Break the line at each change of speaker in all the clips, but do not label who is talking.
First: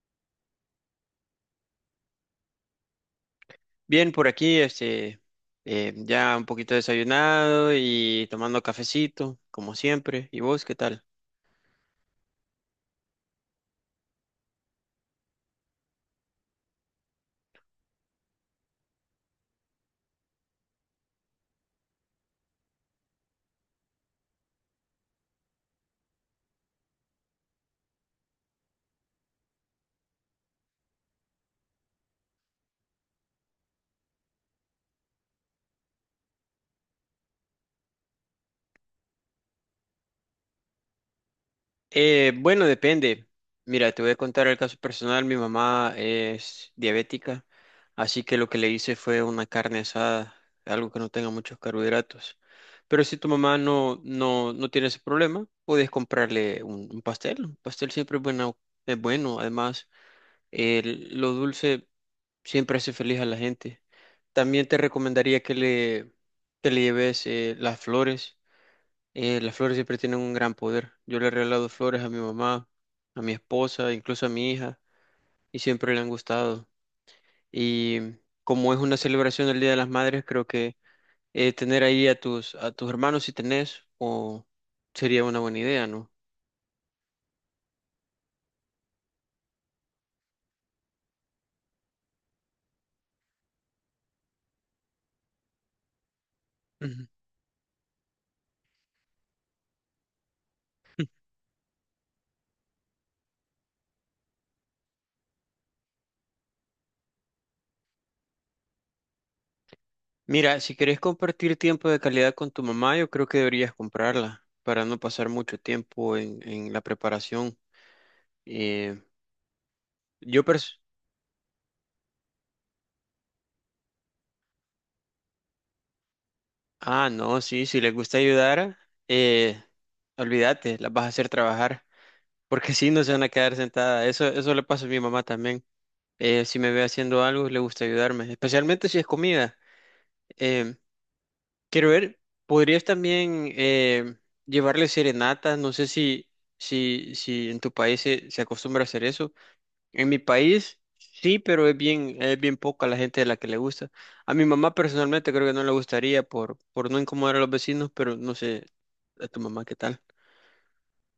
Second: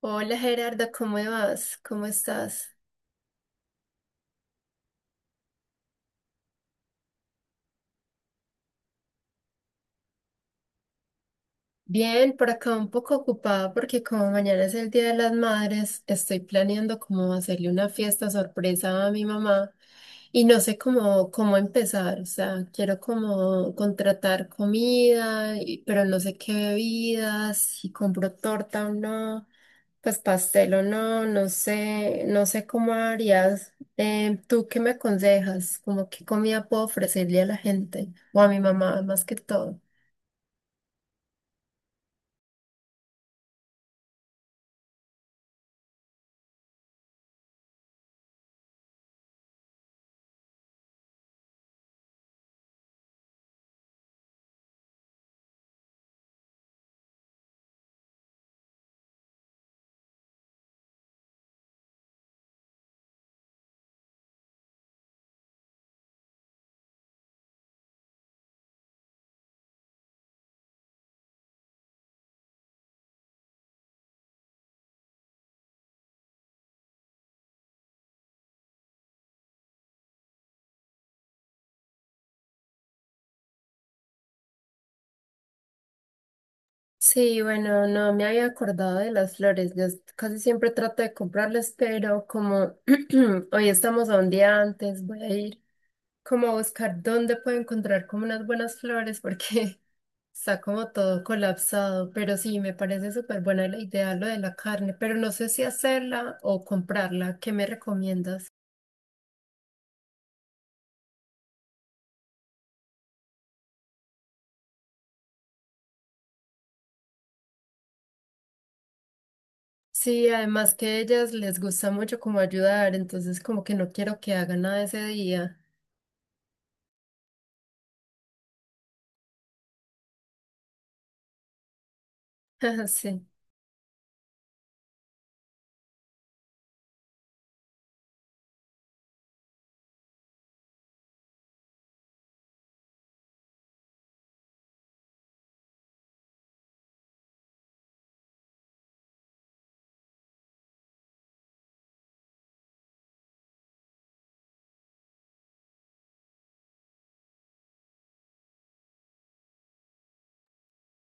Hola Gerarda, ¿cómo vas? ¿Cómo estás?
Bien, por aquí, ya un poquito desayunado y tomando cafecito, como siempre. ¿Y vos qué tal?
Bien, por acá un poco ocupada porque como mañana es el Día de las Madres, estoy planeando cómo hacerle una fiesta sorpresa a mi mamá y no sé cómo empezar, o sea, quiero como contratar comida, pero no sé qué bebidas, si compro torta o no. Pues pastel o no, no sé cómo harías. ¿Tú qué me aconsejas? ¿Cómo qué comida puedo ofrecerle a la gente? O a mi mamá, más que todo.
Bueno, depende. Mira, te voy a contar el caso personal. Mi mamá es diabética, así que lo que le hice fue una carne asada, algo que no tenga muchos carbohidratos. Pero si tu mamá no tiene ese problema, puedes comprarle un pastel. Un pastel siempre es bueno, es bueno. Además, lo dulce siempre hace feliz a la gente. También te recomendaría que le lleves las flores. Las flores siempre tienen un gran poder. Yo le he regalado flores a mi mamá, a mi esposa, incluso a mi hija, y siempre le han gustado. Y como es una celebración del Día de las Madres, creo que tener ahí a a tus hermanos si tenés, o sería una buena idea, ¿no?
Sí, bueno, no me había acordado de las flores. Yo casi siempre trato de comprarlas, pero como hoy estamos a un día antes, voy a ir como a buscar dónde puedo encontrar como unas buenas flores, porque está como todo colapsado, pero sí, me parece súper buena la idea lo de la carne, pero no sé si hacerla o comprarla. ¿Qué me recomiendas?
Mira, si querés compartir tiempo de calidad con tu mamá, yo creo que deberías comprarla para no pasar mucho tiempo en la preparación. Eh,
Sí,
yo
además
pers-
que a ellas les gusta mucho como ayudar, entonces como que no quiero que hagan nada ese día.
Ah, no, sí, si les gusta ayudar, eh, olvídate, las vas a hacer trabajar, porque si no se van
Sí.
a quedar sentadas. Eso le pasa a mi mamá también. Si me ve haciendo algo, le gusta ayudarme, especialmente si es comida. Em, Quiero ver, podrías también llevarle serenatas, no sé si en tu país se acostumbra a hacer eso. En mi país sí, pero es bien poca la gente de la que le gusta. A mi mamá personalmente creo que no le gustaría por no incomodar a los vecinos, pero no sé, a tu mamá qué tal.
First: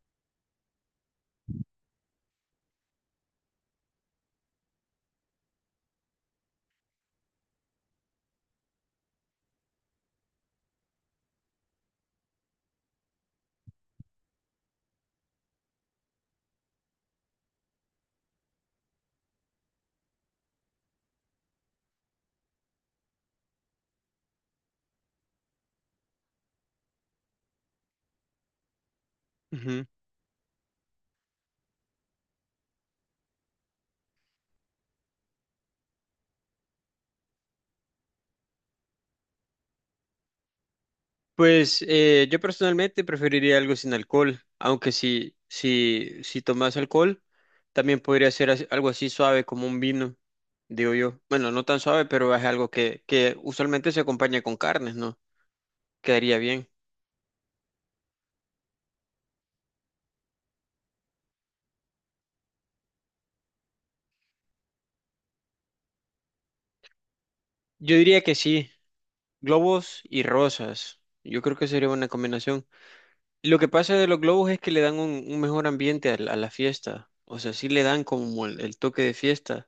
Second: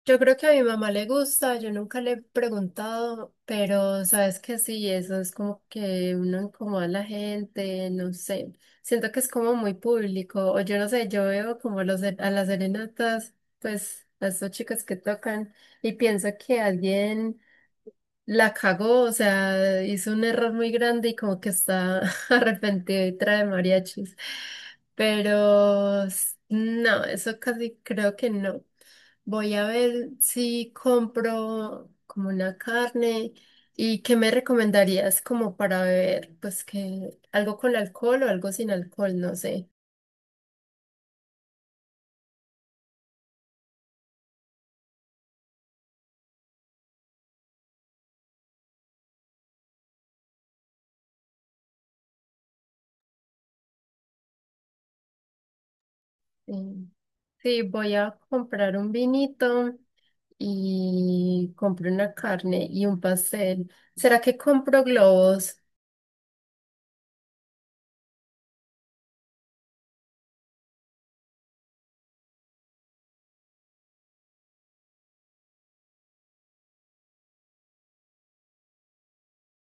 Yo creo que a mi mamá le gusta, yo nunca le he preguntado, pero sabes que sí, eso es como que uno incomoda a la gente, no sé, siento que es como muy público, o yo no sé, yo veo como a las serenatas, pues a estos chicos que tocan y pienso que alguien la cagó, o sea, hizo un error muy grande y como que está arrepentido y trae mariachis. Pero no, eso casi creo que no. Voy a ver si compro como una carne y qué me recomendarías como para beber, pues que algo con alcohol o algo sin alcohol, no sé.
Pues yo personalmente preferiría algo sin alcohol, aunque si tomas alcohol, también podría ser algo así suave como un vino, digo yo. Bueno, no tan suave, pero es algo que usualmente se acompaña con carnes, ¿no? Quedaría bien.
Sí, sí, voy a comprar un vinito y compré una carne y un pastel. ¿Será que compro globos?
Yo diría que sí, globos y rosas. Yo creo que sería una combinación. Lo que pasa de los globos es que le dan un mejor ambiente a a la fiesta. O sea, sí le dan como el toque de fiesta.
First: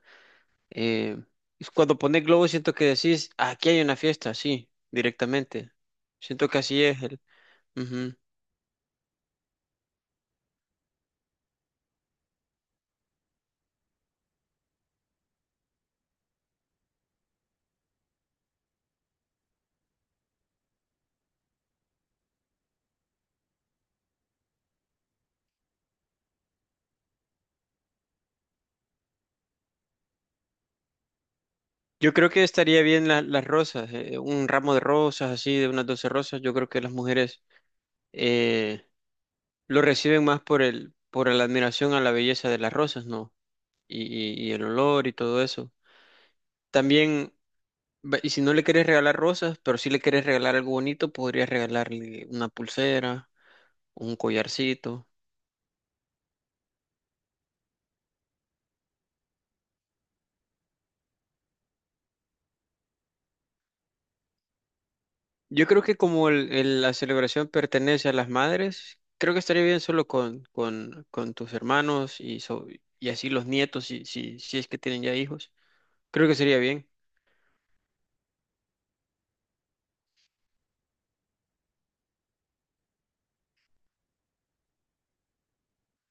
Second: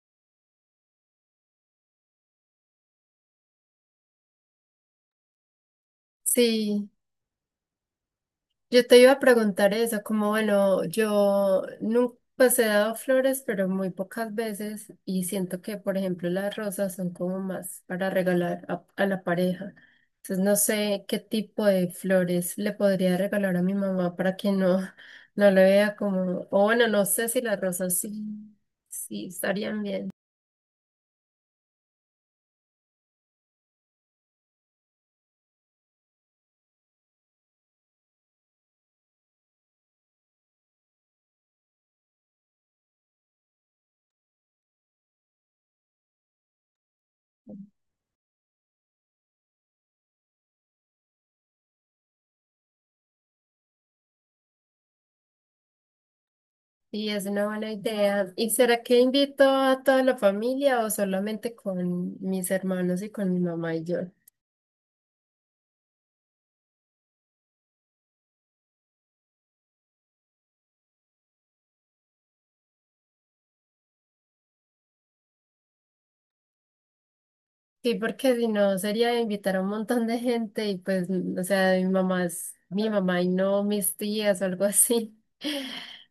Eh, es cuando pones globo siento que decís, "Ah, aquí hay una fiesta, sí, directamente". Siento que así
Sí,
es el... Ujú.
yo te iba a preguntar eso, como bueno, yo nunca pues he dado flores, pero muy pocas veces y siento que, por ejemplo, las rosas son como más para regalar a la pareja. Entonces no sé qué tipo de flores le podría regalar a mi mamá para que no, no le vea como, o bueno, no sé si las rosas sí, sí estarían bien.
Yo creo que estaría bien las rosas, un ramo de rosas, así, de unas 12 rosas. Yo creo que las mujeres eh, lo reciben más por por la admiración a la belleza de las rosas, ¿no? Y el olor y todo eso. También, y si no le querés regalar rosas, pero si le querés regalar algo bonito, podrías regalarle una pulsera, un collarcito.
Sí, es una buena idea. ¿Y será que invito a toda la familia o solamente con mis hermanos y con mi mamá y yo?
Yo creo que como la celebración pertenece a las madres, creo que estaría bien solo con tus hermanos y así los nietos, si es que tienen ya hijos. Creo que sería bien.
Sí, porque si no sería invitar a un montón de gente y pues, o sea, mi mamá es mi mamá y no mis tías o algo así.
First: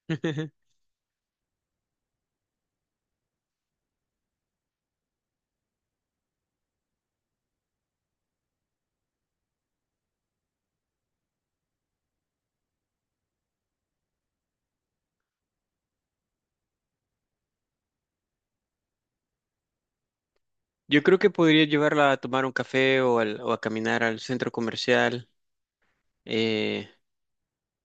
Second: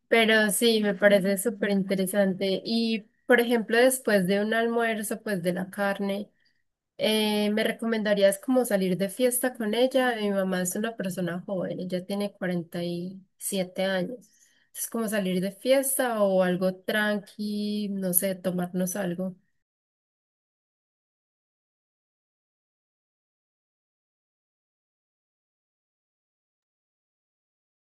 Pero sí, me parece súper interesante. Y, por ejemplo, después de un almuerzo, pues de la carne. ¿Me recomendarías como salir de fiesta con ella? Mi mamá es una persona joven, ella tiene 47 años. Es como salir de fiesta o algo tranqui, no sé, tomarnos algo.
Yo creo que podría llevarla a tomar un café o a caminar al centro comercial eh,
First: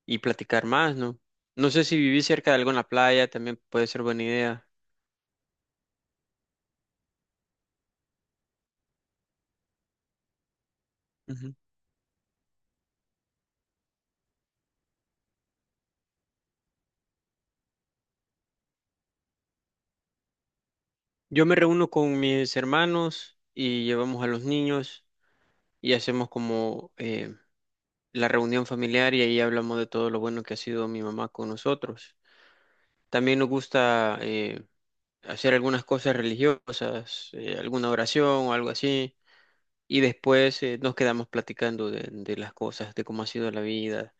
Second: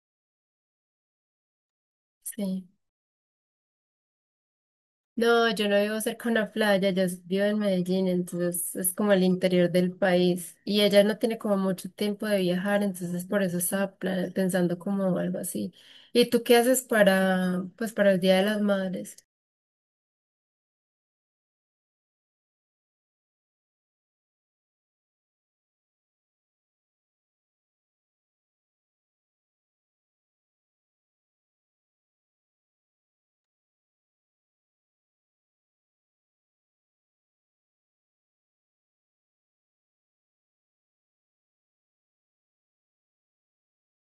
y platicar más, ¿no? No sé si vivís cerca de
Sí.
alguna playa, también puede ser buena idea.
No, yo no vivo cerca de una playa, yo vivo en Medellín, entonces es como el interior del país. Y ella no tiene
Ujú.
como mucho tiempo de viajar, entonces por eso estaba pensando como algo así. ¿Y tú qué haces para, pues, para el Día de las Madres?
Yo me reúno con mis hermanos y llevamos a los niños y hacemos como... la reunión familiar y ahí hablamos de todo lo bueno que ha sido mi mamá con nosotros. También nos gusta hacer algunas cosas religiosas, alguna oración o algo así, y después nos quedamos platicando de las cosas, de cómo ha sido la vida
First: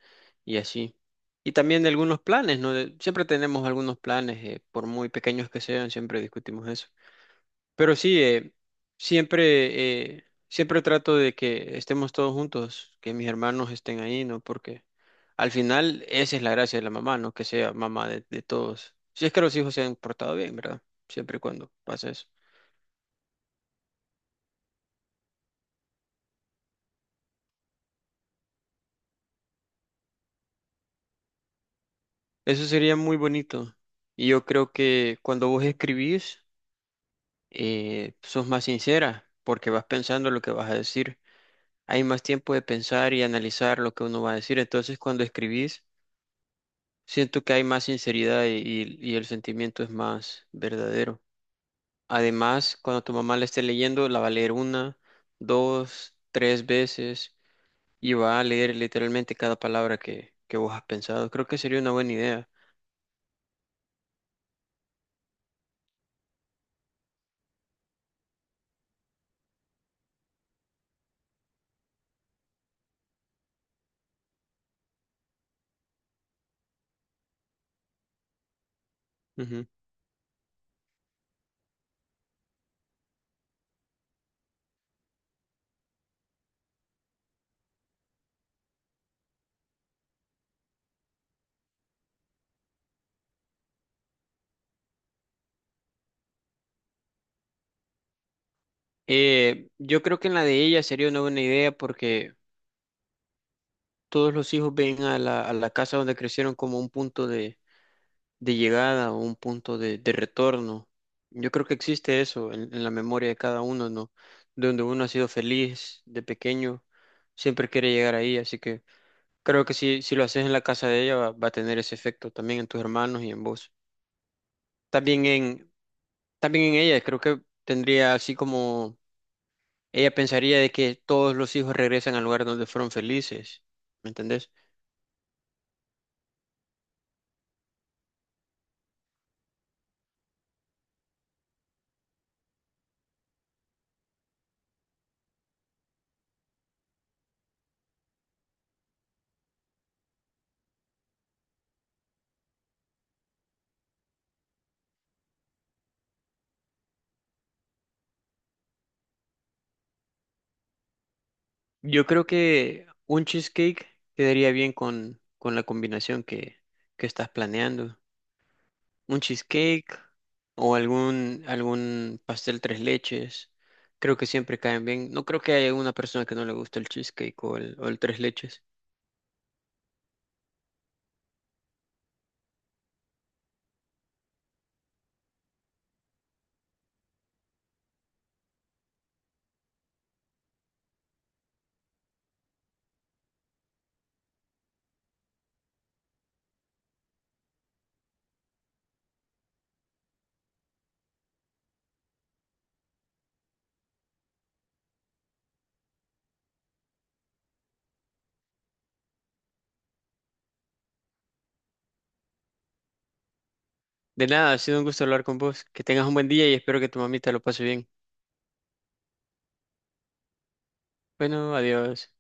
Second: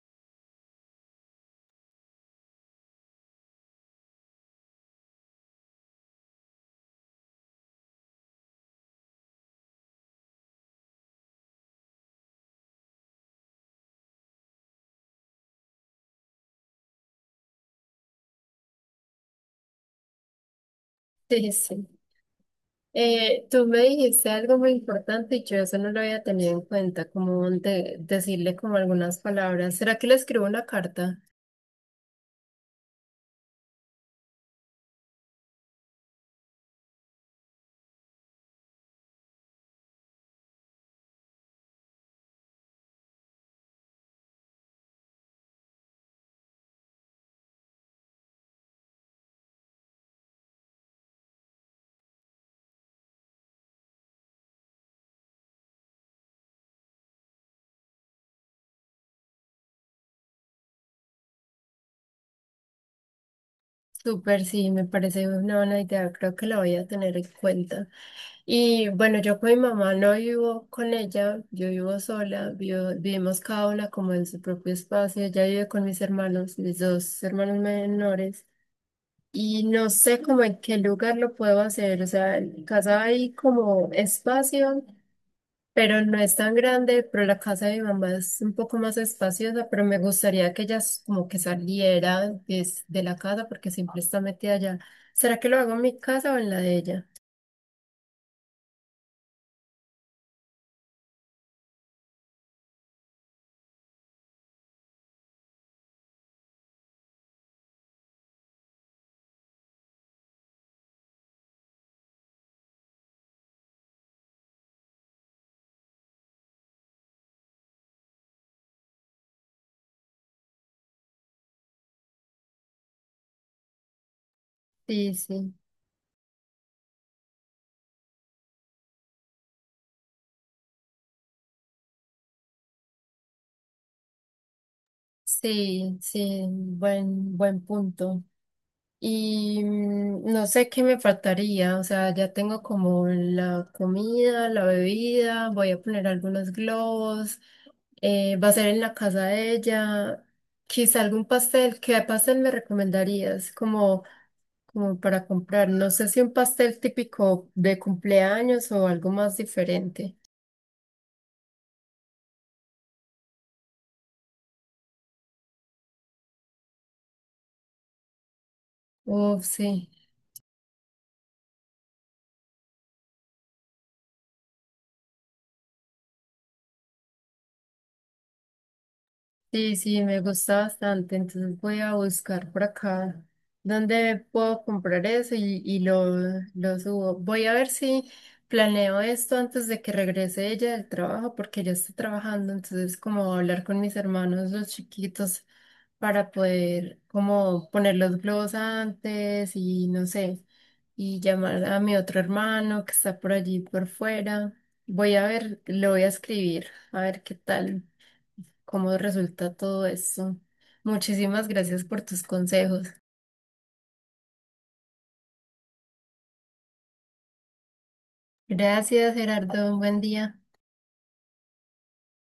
y así. Y también de algunos planes, ¿no? Siempre tenemos algunos planes, por muy pequeños que sean, siempre discutimos eso. Pero sí, siempre trato de que estemos todos juntos, que mis hermanos estén ahí, ¿no? Porque al final esa es la gracia de la mamá, ¿no? Que sea mamá de todos. Si es que los hijos se han portado bien, ¿verdad? Siempre y
Sí,
cuando
sí.
pase eso.
Tú me dijiste algo muy importante y yo eso no lo había tenido en cuenta, como decirle como algunas palabras. ¿Será que le escribo una carta?
Eso sería muy bonito. Y yo creo que cuando vos escribís, sos más sincera, porque vas pensando lo que vas a decir. Hay más tiempo de pensar y analizar lo que uno va a decir. Entonces, cuando escribís, siento que hay más sinceridad y el sentimiento es más verdadero. Además, cuando tu mamá la esté leyendo, la va a leer una, dos, tres veces y va a leer literalmente cada palabra que vos has pensado. Creo que sería una buena idea.
Súper, sí, me parece una buena idea, creo que la voy a tener en cuenta. Y bueno, yo con mi mamá no vivo con ella, yo vivo sola, vivimos cada una como en su propio espacio, ella vive con mis hermanos, mis dos hermanos menores. Y
Ujú.
no sé como en qué lugar lo puedo hacer, o sea, en casa hay como espacio. Pero no es tan grande, pero la casa de mi mamá es un poco más espaciosa, pero me gustaría que ella como que saliera de la casa porque siempre está metida allá. ¿Será que lo hago en mi casa o en la de ella?
Yo creo que en la de ella sería una buena idea porque todos los hijos ven a a la casa donde crecieron como un punto de llegada o un punto de retorno. Yo creo que existe eso en la memoria de cada uno, ¿no? Donde uno ha sido feliz de pequeño, siempre quiere llegar ahí, así que creo que si lo haces en la casa de ella va a tener ese efecto también en tus hermanos y en vos.
Sí,
También
sí,
en, También en ella, creo que tendría así como ella pensaría de que todos los hijos regresan al lugar donde fueron felices, ¿me entendés?
sí, sí, buen punto. Y no sé qué me faltaría, o sea, ya tengo como la comida, la bebida, voy a poner algunos globos, va a ser en la casa de ella, quizá algún pastel. ¿Qué pastel me recomendarías? Como para comprar, no sé si un pastel típico de cumpleaños o algo más diferente.
Yo creo que un cheesecake quedaría bien con la combinación que estás planeando. Un
Uf, sí.
cheesecake o algún pastel tres leches. Creo que siempre caen bien. No creo que haya una persona que no le guste el cheesecake o el tres leches.
Sí, sí, me gusta bastante. Entonces voy a buscar por acá dónde puedo comprar eso lo subo. Voy a ver si planeo esto antes de que regrese ella del trabajo, porque ella está trabajando. Entonces, como hablar con mis hermanos, los chiquitos, para poder como poner los globos antes y no sé, y llamar a mi otro hermano que está por allí por fuera. Voy a ver, lo voy a escribir, a ver qué tal cómo resulta todo eso. Muchísimas gracias por tus consejos.
De nada, ha sido un gusto hablar con vos. Que tengas un buen día y espero que tu mamita lo pase bien.
Gracias, Gerardo. Un buen día.
Bueno, adiós.